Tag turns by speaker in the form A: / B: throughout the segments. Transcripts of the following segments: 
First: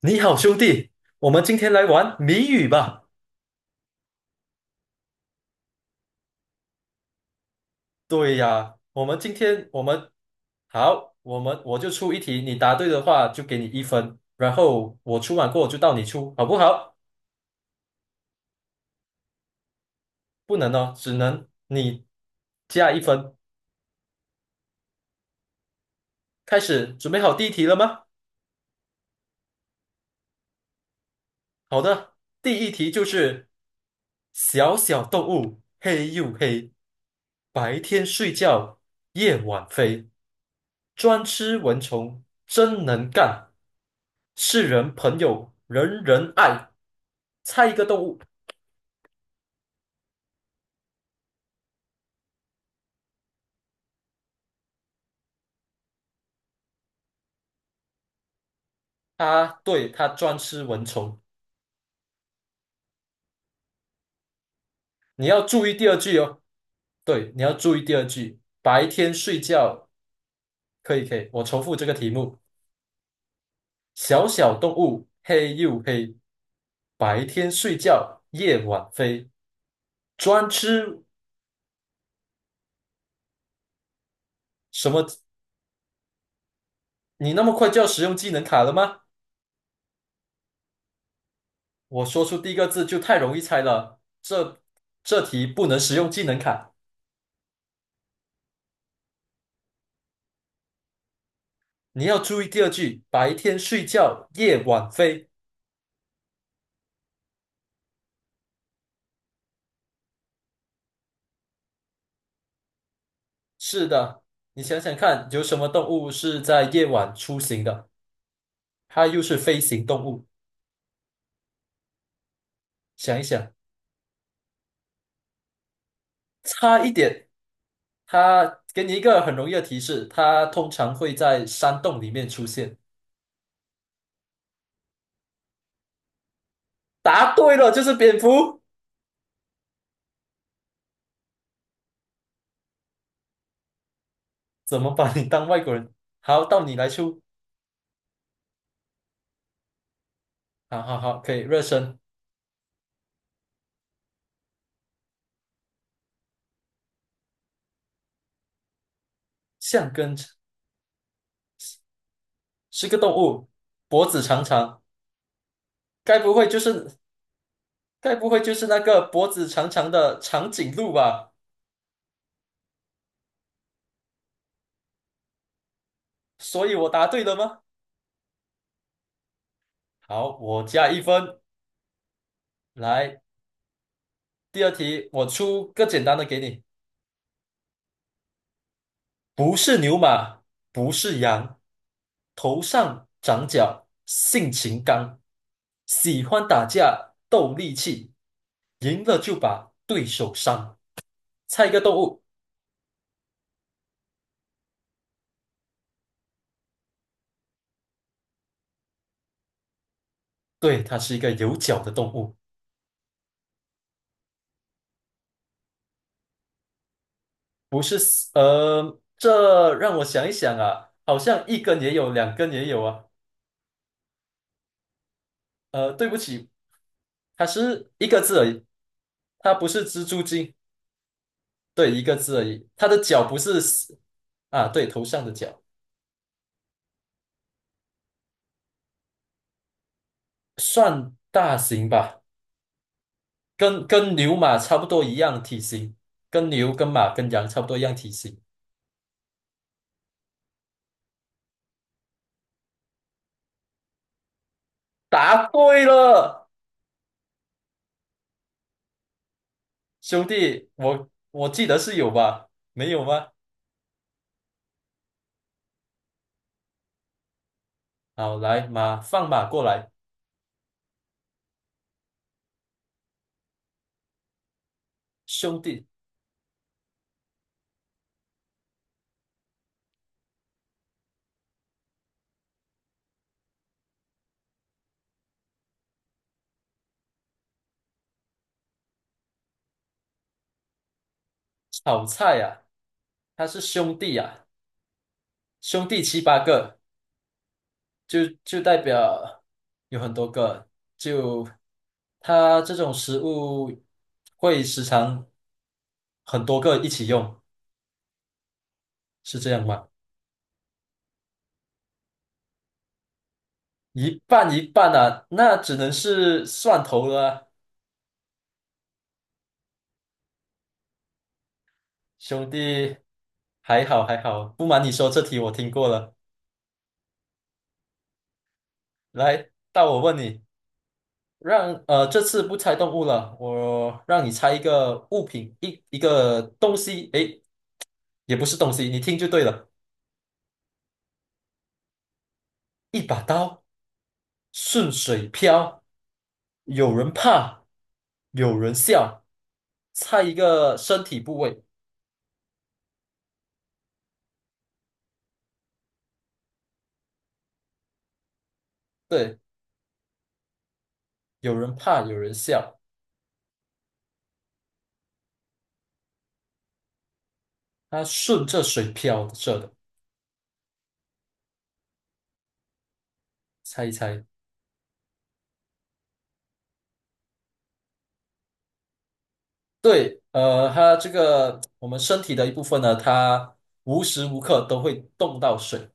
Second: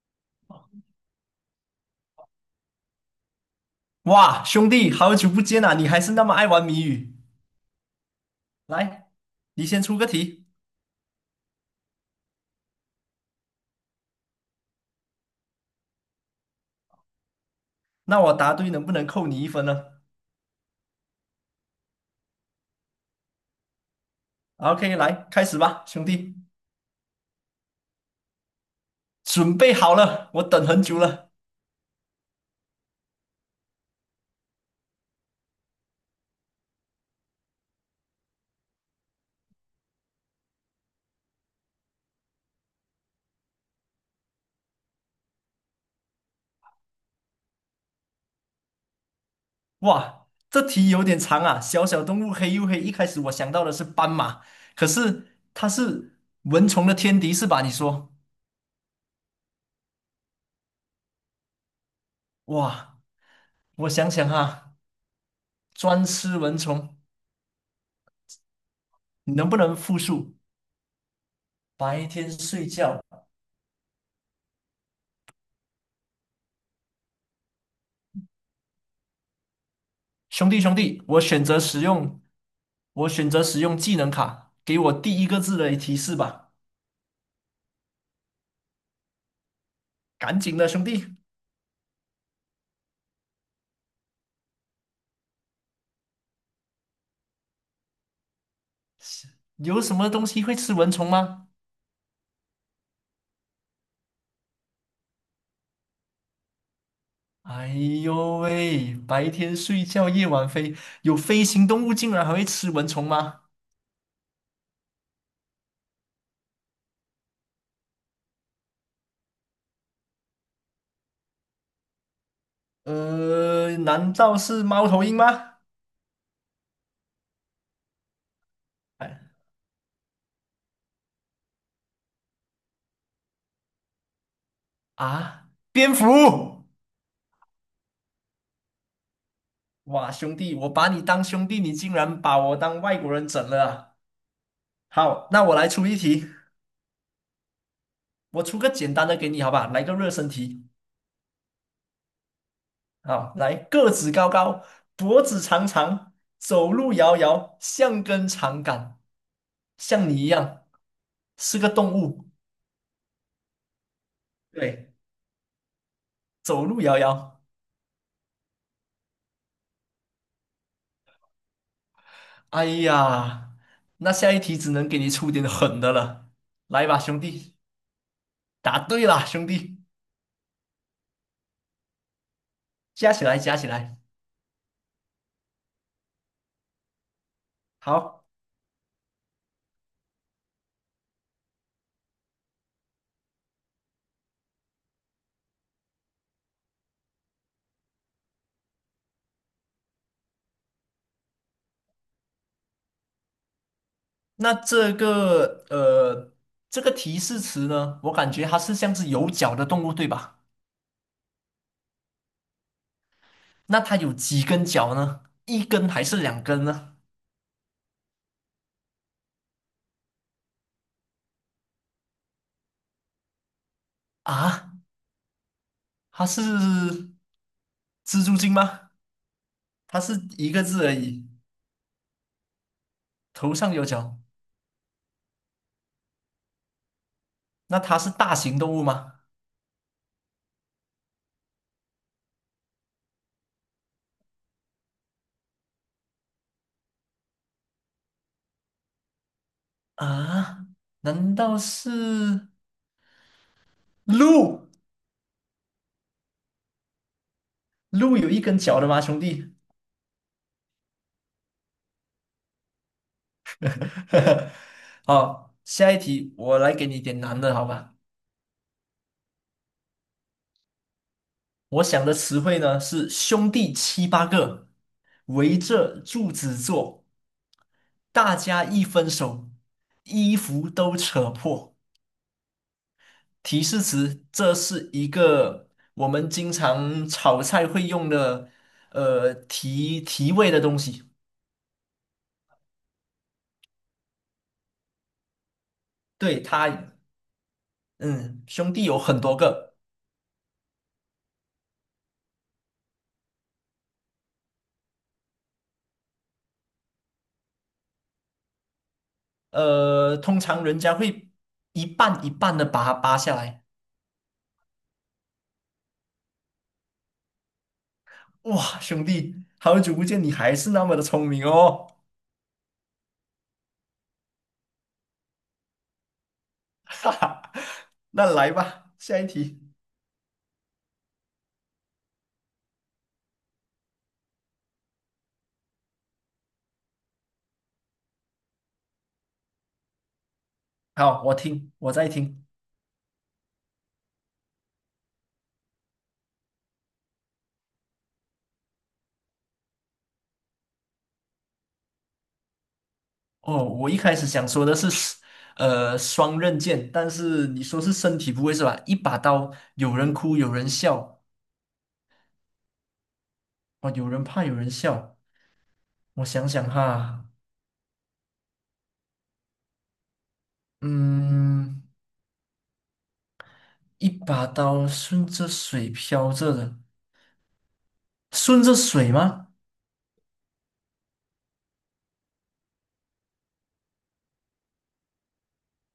A: 你好，兄弟，我们今天来玩谜语吧。
B: 哇，兄弟，好久不见啊！你还是那么爱玩谜语。
A: 对呀，我
B: 来，
A: 们今
B: 你
A: 天我
B: 先出个
A: 们
B: 题，
A: 好，我就出一题，你答对的话就给你一分，然后我出完过后就到你出，好不好？
B: 那我答对能不能扣你一分呢
A: 不能哦，只能你加一分。
B: ？OK，来，开始吧，兄弟，
A: 开始，准备好第一题了吗？
B: 准备好了，我等很久了。
A: 好的，第一题就是小小动物，黑又黑，白天睡觉，夜晚飞。专吃蚊虫，真能干，世人朋友人人爱。猜一个动物，
B: 哇，这题有点长啊。小小动物黑又黑，一开始我想到的是斑马，可是它是蚊虫的天敌是吧？你说，
A: 它对它专吃蚊虫，
B: 哇，我想想哈，
A: 你要注意第二
B: 专
A: 句
B: 吃
A: 哦。
B: 蚊虫，
A: 对，你要注意第二句。白天
B: 你
A: 睡
B: 能不能
A: 觉。
B: 复述？
A: 可以可以，我重复这个
B: 白
A: 题
B: 天
A: 目：
B: 睡觉，
A: 小小动物黑又黑，白天睡觉夜晚飞，专
B: 兄弟兄
A: 吃
B: 弟，我选择使用。我选择使用技能卡，给
A: 什
B: 我
A: 么？
B: 第一个字的提示吧。
A: 你那么快就要使用技能卡了吗？
B: 赶紧的，兄弟，
A: 我说出第一个字就太容易猜了，这题不能使用技能卡。
B: 有什么东西会吃蚊虫吗？
A: 你要注意第二句，白天睡觉，夜晚飞。
B: 哎呦喂，白天睡觉，夜晚飞，有飞行动物竟然还会吃蚊虫吗？
A: 是的，你想想看，有什么动物是在夜晚出行的？它又是飞行动物。想一想，
B: 难道是猫头鹰吗？
A: 差一点。它给你一
B: 哎
A: 个很容易的提示，它通常会在山洞里面出现。
B: 啊，蝙蝠！
A: 答对了，就是蝙蝠。
B: 哇，兄弟，我把你当兄弟，你竟然把我当外国人整了啊。
A: 怎么把你
B: 好，那
A: 当
B: 我
A: 外
B: 来
A: 国
B: 出
A: 人？
B: 一题，
A: 好，到你来出。
B: 我出个简单的给你，好吧？来个热身题。
A: 好好好，可以热身。
B: 好，来，个子高高，脖子长长，走路摇摇，像根长杆，
A: 橡
B: 像
A: 跟
B: 你一样是个动物。
A: 是个动物，脖子长长，
B: 对，
A: 该不会就
B: 走路
A: 是
B: 摇摇。
A: 那个脖子长长的长颈鹿吧？
B: 哎呀，那下一题只能给你出点狠的了。
A: 所以
B: 来
A: 我
B: 吧，
A: 答
B: 兄
A: 对了
B: 弟，
A: 吗？
B: 答对啦，兄弟，
A: 好，我加一分。
B: 加
A: 来，
B: 起来，加起来。
A: 第二题，我出个简单的给你，
B: 好，
A: 不是牛马，不是羊，头上长角，性情刚，喜欢打架，斗力气，赢了就把对手伤。猜一个动物，
B: 那这个这个提示词呢，我感觉它是像是有脚的动物，对吧？
A: 对，它是一个有角的动物。
B: 那它有几根脚呢？一根还是两根呢？
A: 不是四呃，这让我想一想啊，好像一根也有，两根也有啊。
B: 啊？
A: 对不
B: 它是
A: 起，它是一个
B: 蜘蛛
A: 字而
B: 精
A: 已，
B: 吗？
A: 它不是
B: 它
A: 蜘
B: 是
A: 蛛
B: 一
A: 精，
B: 个字而已，
A: 对，一个字而已。它的脚不
B: 头
A: 是
B: 上有
A: 四
B: 角。
A: 啊，对，头上的角
B: 那它是大型动物吗？
A: 算大型吧，跟牛马差不多一样体型，跟牛、跟马、跟羊差不多一样体型。
B: 啊，难道是鹿？
A: 答对了，
B: 鹿有一根脚的吗，兄弟？
A: 兄弟，我记得是有吧？没有吗？
B: 好，下一题我来给你点难的，好吧？
A: 好，来马放马过来，
B: 我想的词汇呢是兄弟七八个，围
A: 兄弟，
B: 着柱子坐，大家一分手，衣服都扯破。提示词，这是一个我们经常炒菜会用的，提提味的东西。
A: 炒菜啊。他是兄弟啊，兄弟七八
B: 对，它，
A: 个，就
B: 嗯，
A: 就
B: 兄
A: 代
B: 弟有很多
A: 表
B: 个，
A: 有很多个。就他这种食物会时常很多个一起用，是这样吗？
B: 通常人家会一半一半的把它扒下来。
A: 一半一半啊，那只能是蒜头了啊
B: 哇，兄弟，好久不见，你还是那么的聪明哦，
A: 兄弟，还好还好，不瞒你说，这题我听过了。
B: 哈哈。那来吧，下一
A: 来，
B: 题。
A: 到我问你，让这次不猜动物了，我让你猜一个物品，一个东西，诶，也不是东西，你听就对了。
B: 好，我听，我在听。
A: 一把刀顺水漂，有人怕，有人笑。猜一个身体部位，
B: 哦，我一开始想说的是，双刃剑，但是你说是身体部位是吧？一把
A: 对，
B: 刀，有人哭，有人笑，
A: 有人怕，有人笑。
B: 哦，有人怕，有人笑。我想想哈，
A: 它顺着水漂着的，
B: 嗯，
A: 猜一
B: 一
A: 猜。
B: 把刀顺着水飘着的，顺着水吗？
A: 对，它这个我们身体的一部分呢，它无时无刻都会动到水，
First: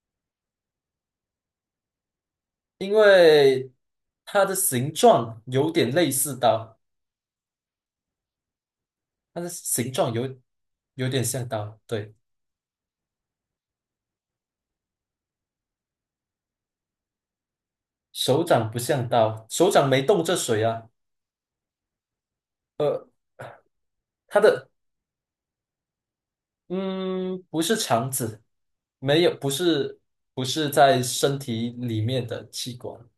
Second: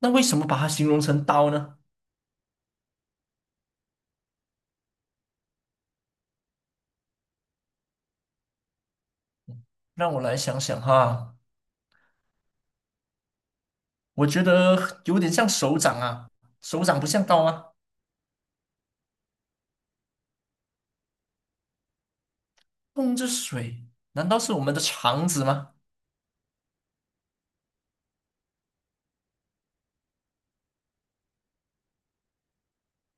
B: 那为什么把它形容成刀呢？
A: 因为它的形状有点类似刀，它的形状
B: 让我来
A: 有
B: 想想
A: 有点
B: 哈，
A: 像刀，对，
B: 我觉得有点像手掌啊，手掌不像刀吗？
A: 手掌不像刀，手掌没动这水啊，
B: 碰着水，难道
A: 它
B: 是我
A: 的
B: 们的肠子吗？
A: 嗯，不是肠子，没有，不是在身体里面的器官。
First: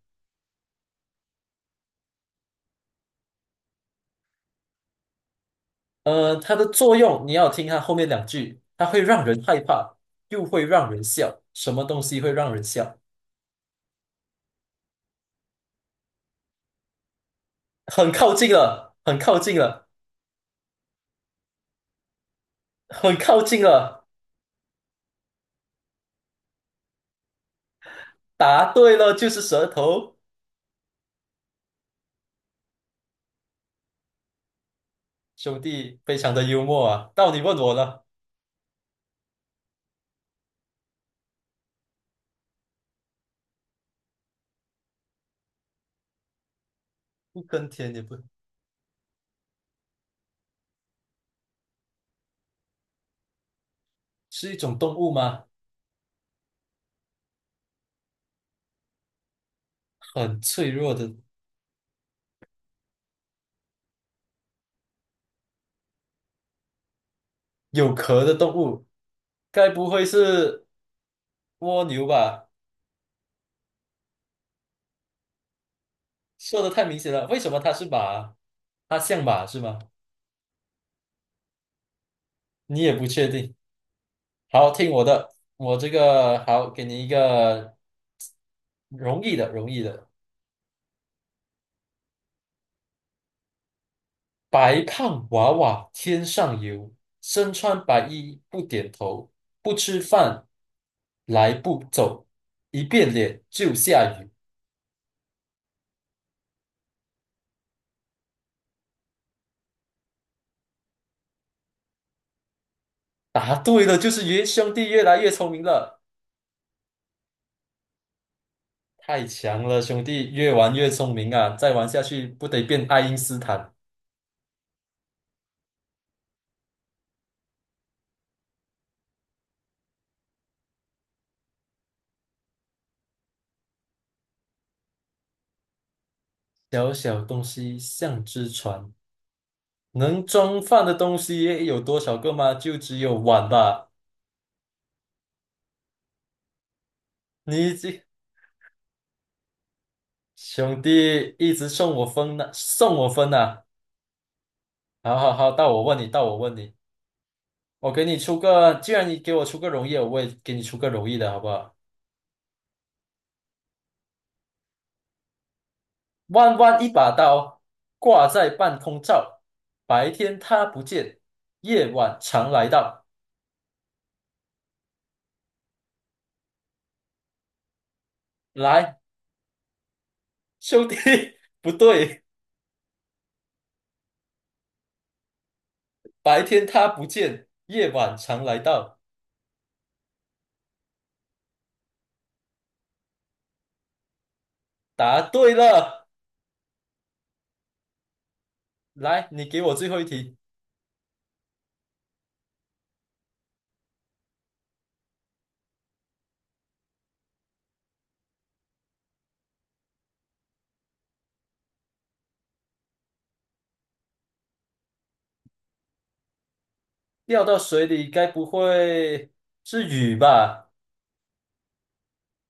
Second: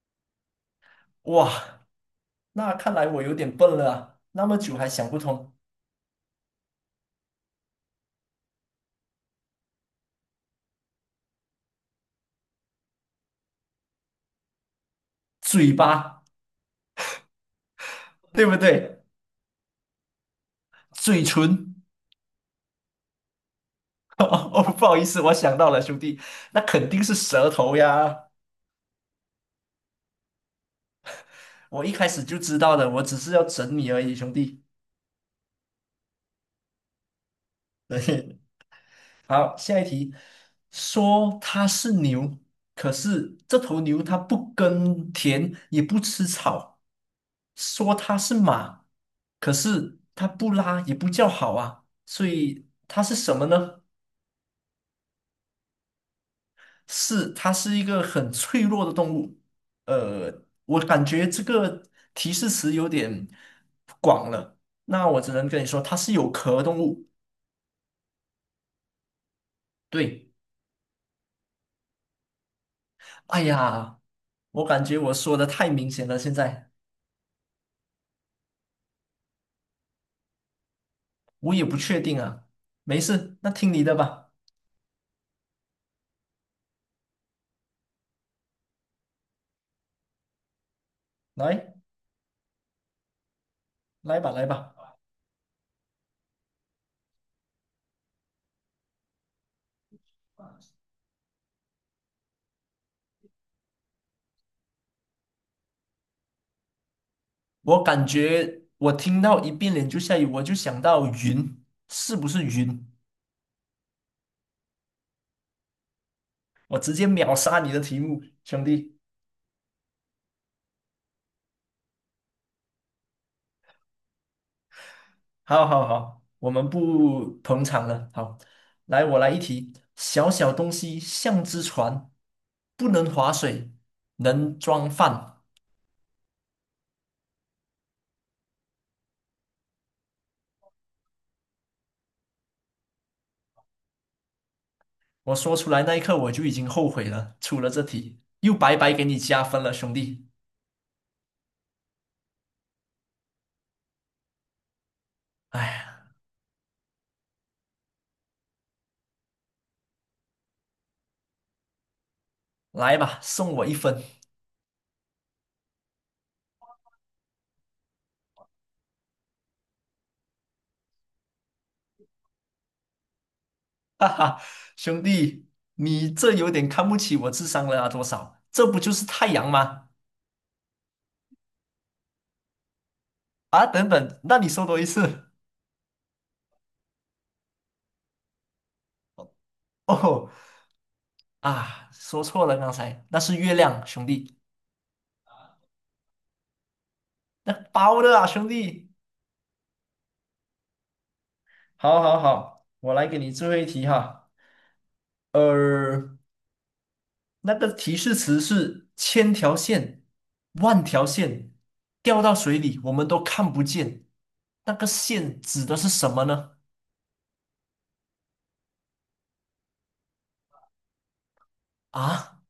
B: 哇，那看来我有点笨了啊那么久还想不通。
A: 它的作用你要听它后面两句，它会让人害怕，又会让人笑。什么东西会让人笑？
B: 嘴巴，
A: 很靠
B: 对
A: 近
B: 不
A: 了，
B: 对？
A: 很靠近了，
B: 嘴唇。
A: 很靠近了。
B: 哦，不好意思，我想到了，兄弟，那肯定是舌头呀。
A: 答对了，就是舌头。
B: 我一开始就知道的，我只是要整你而已，兄弟。
A: 兄弟，非常的幽默啊！到你问我 了，
B: 对，好，下一题，说它是牛，可是这头牛它不耕田，也不吃草；
A: 不耕田
B: 说
A: 也不
B: 它是马，可是它不拉也不叫好啊，所以它是什么呢？
A: 是一种动物吗？
B: 是，它是一个很脆弱的动物。
A: 很脆
B: 我
A: 弱
B: 感
A: 的，
B: 觉这个提示词有点广了，那我只能跟你说，它是有壳动物。
A: 有壳的动物，该不会
B: 对，
A: 是？蜗牛吧，
B: 哎呀，我感觉我说的太明显了，现
A: 说的
B: 在
A: 太明显了。为什么它是马？它像马是吗？
B: 我也不确定啊。
A: 你也
B: 没
A: 不确
B: 事，那
A: 定。
B: 听你的吧，
A: 好，听我的，我这个好，给你一个容易的，容易的。
B: 来，来吧，来吧。
A: 白胖娃娃天上游，身穿白衣不点头，不吃饭来不走，一变脸就下雨。
B: 我感觉我听到一变脸就下雨，我就想到云，是不是云？
A: 答对了，就是云。兄弟越来越聪明了，
B: 我直接秒杀你的题目，兄弟。
A: 太强了，兄弟越玩越聪明啊！再玩下去不得变爱因斯坦。
B: 好好好，我们不捧场了。好，来，我来一题：小小东西像只船，不能划水，能装饭。
A: 小小东西像只船，能装饭的东西有多少个吗？就只有碗吧。
B: 我说出来那一刻，我就已经后悔了，出了
A: 你
B: 这
A: 这
B: 题，又白白给你加分了，兄弟。
A: 兄弟一直送我分呢，送我分呢。好好好，
B: 哎
A: 到我问你，
B: 呀，
A: 到我问你，我给你出个，既然你给我出个容易的我也给你出个容易的，好不好？
B: 来吧，送我一分，
A: 弯弯一把刀，挂在半空照，白天它不见，夜晚常来到。
B: 哈哈，兄弟，你这有点看不起我智商了啊？多少？这不就
A: 来，
B: 是太阳吗？
A: 兄弟，不对，
B: 啊，等等，那你说多一次。
A: 白天它不见，夜晚常来到。
B: 哦啊，说错了，刚才那是月亮，兄弟。
A: 答对了，
B: 那包的啊，兄弟，
A: 来，你给我最后一题。
B: 好，好，好，我来给你最后一题哈。呃，那个提示词是千条线、万条线，掉到水里我们都看不见。那个线指的是什么呢？
A: 掉到水里该不会是雨吧？
B: 啊，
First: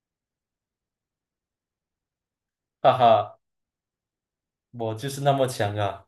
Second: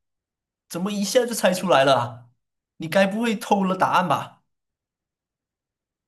B: 怎么一下就猜出来了啊你
A: 哈
B: 该不会
A: 哈，
B: 偷了答案吧？
A: 我就是那么强啊！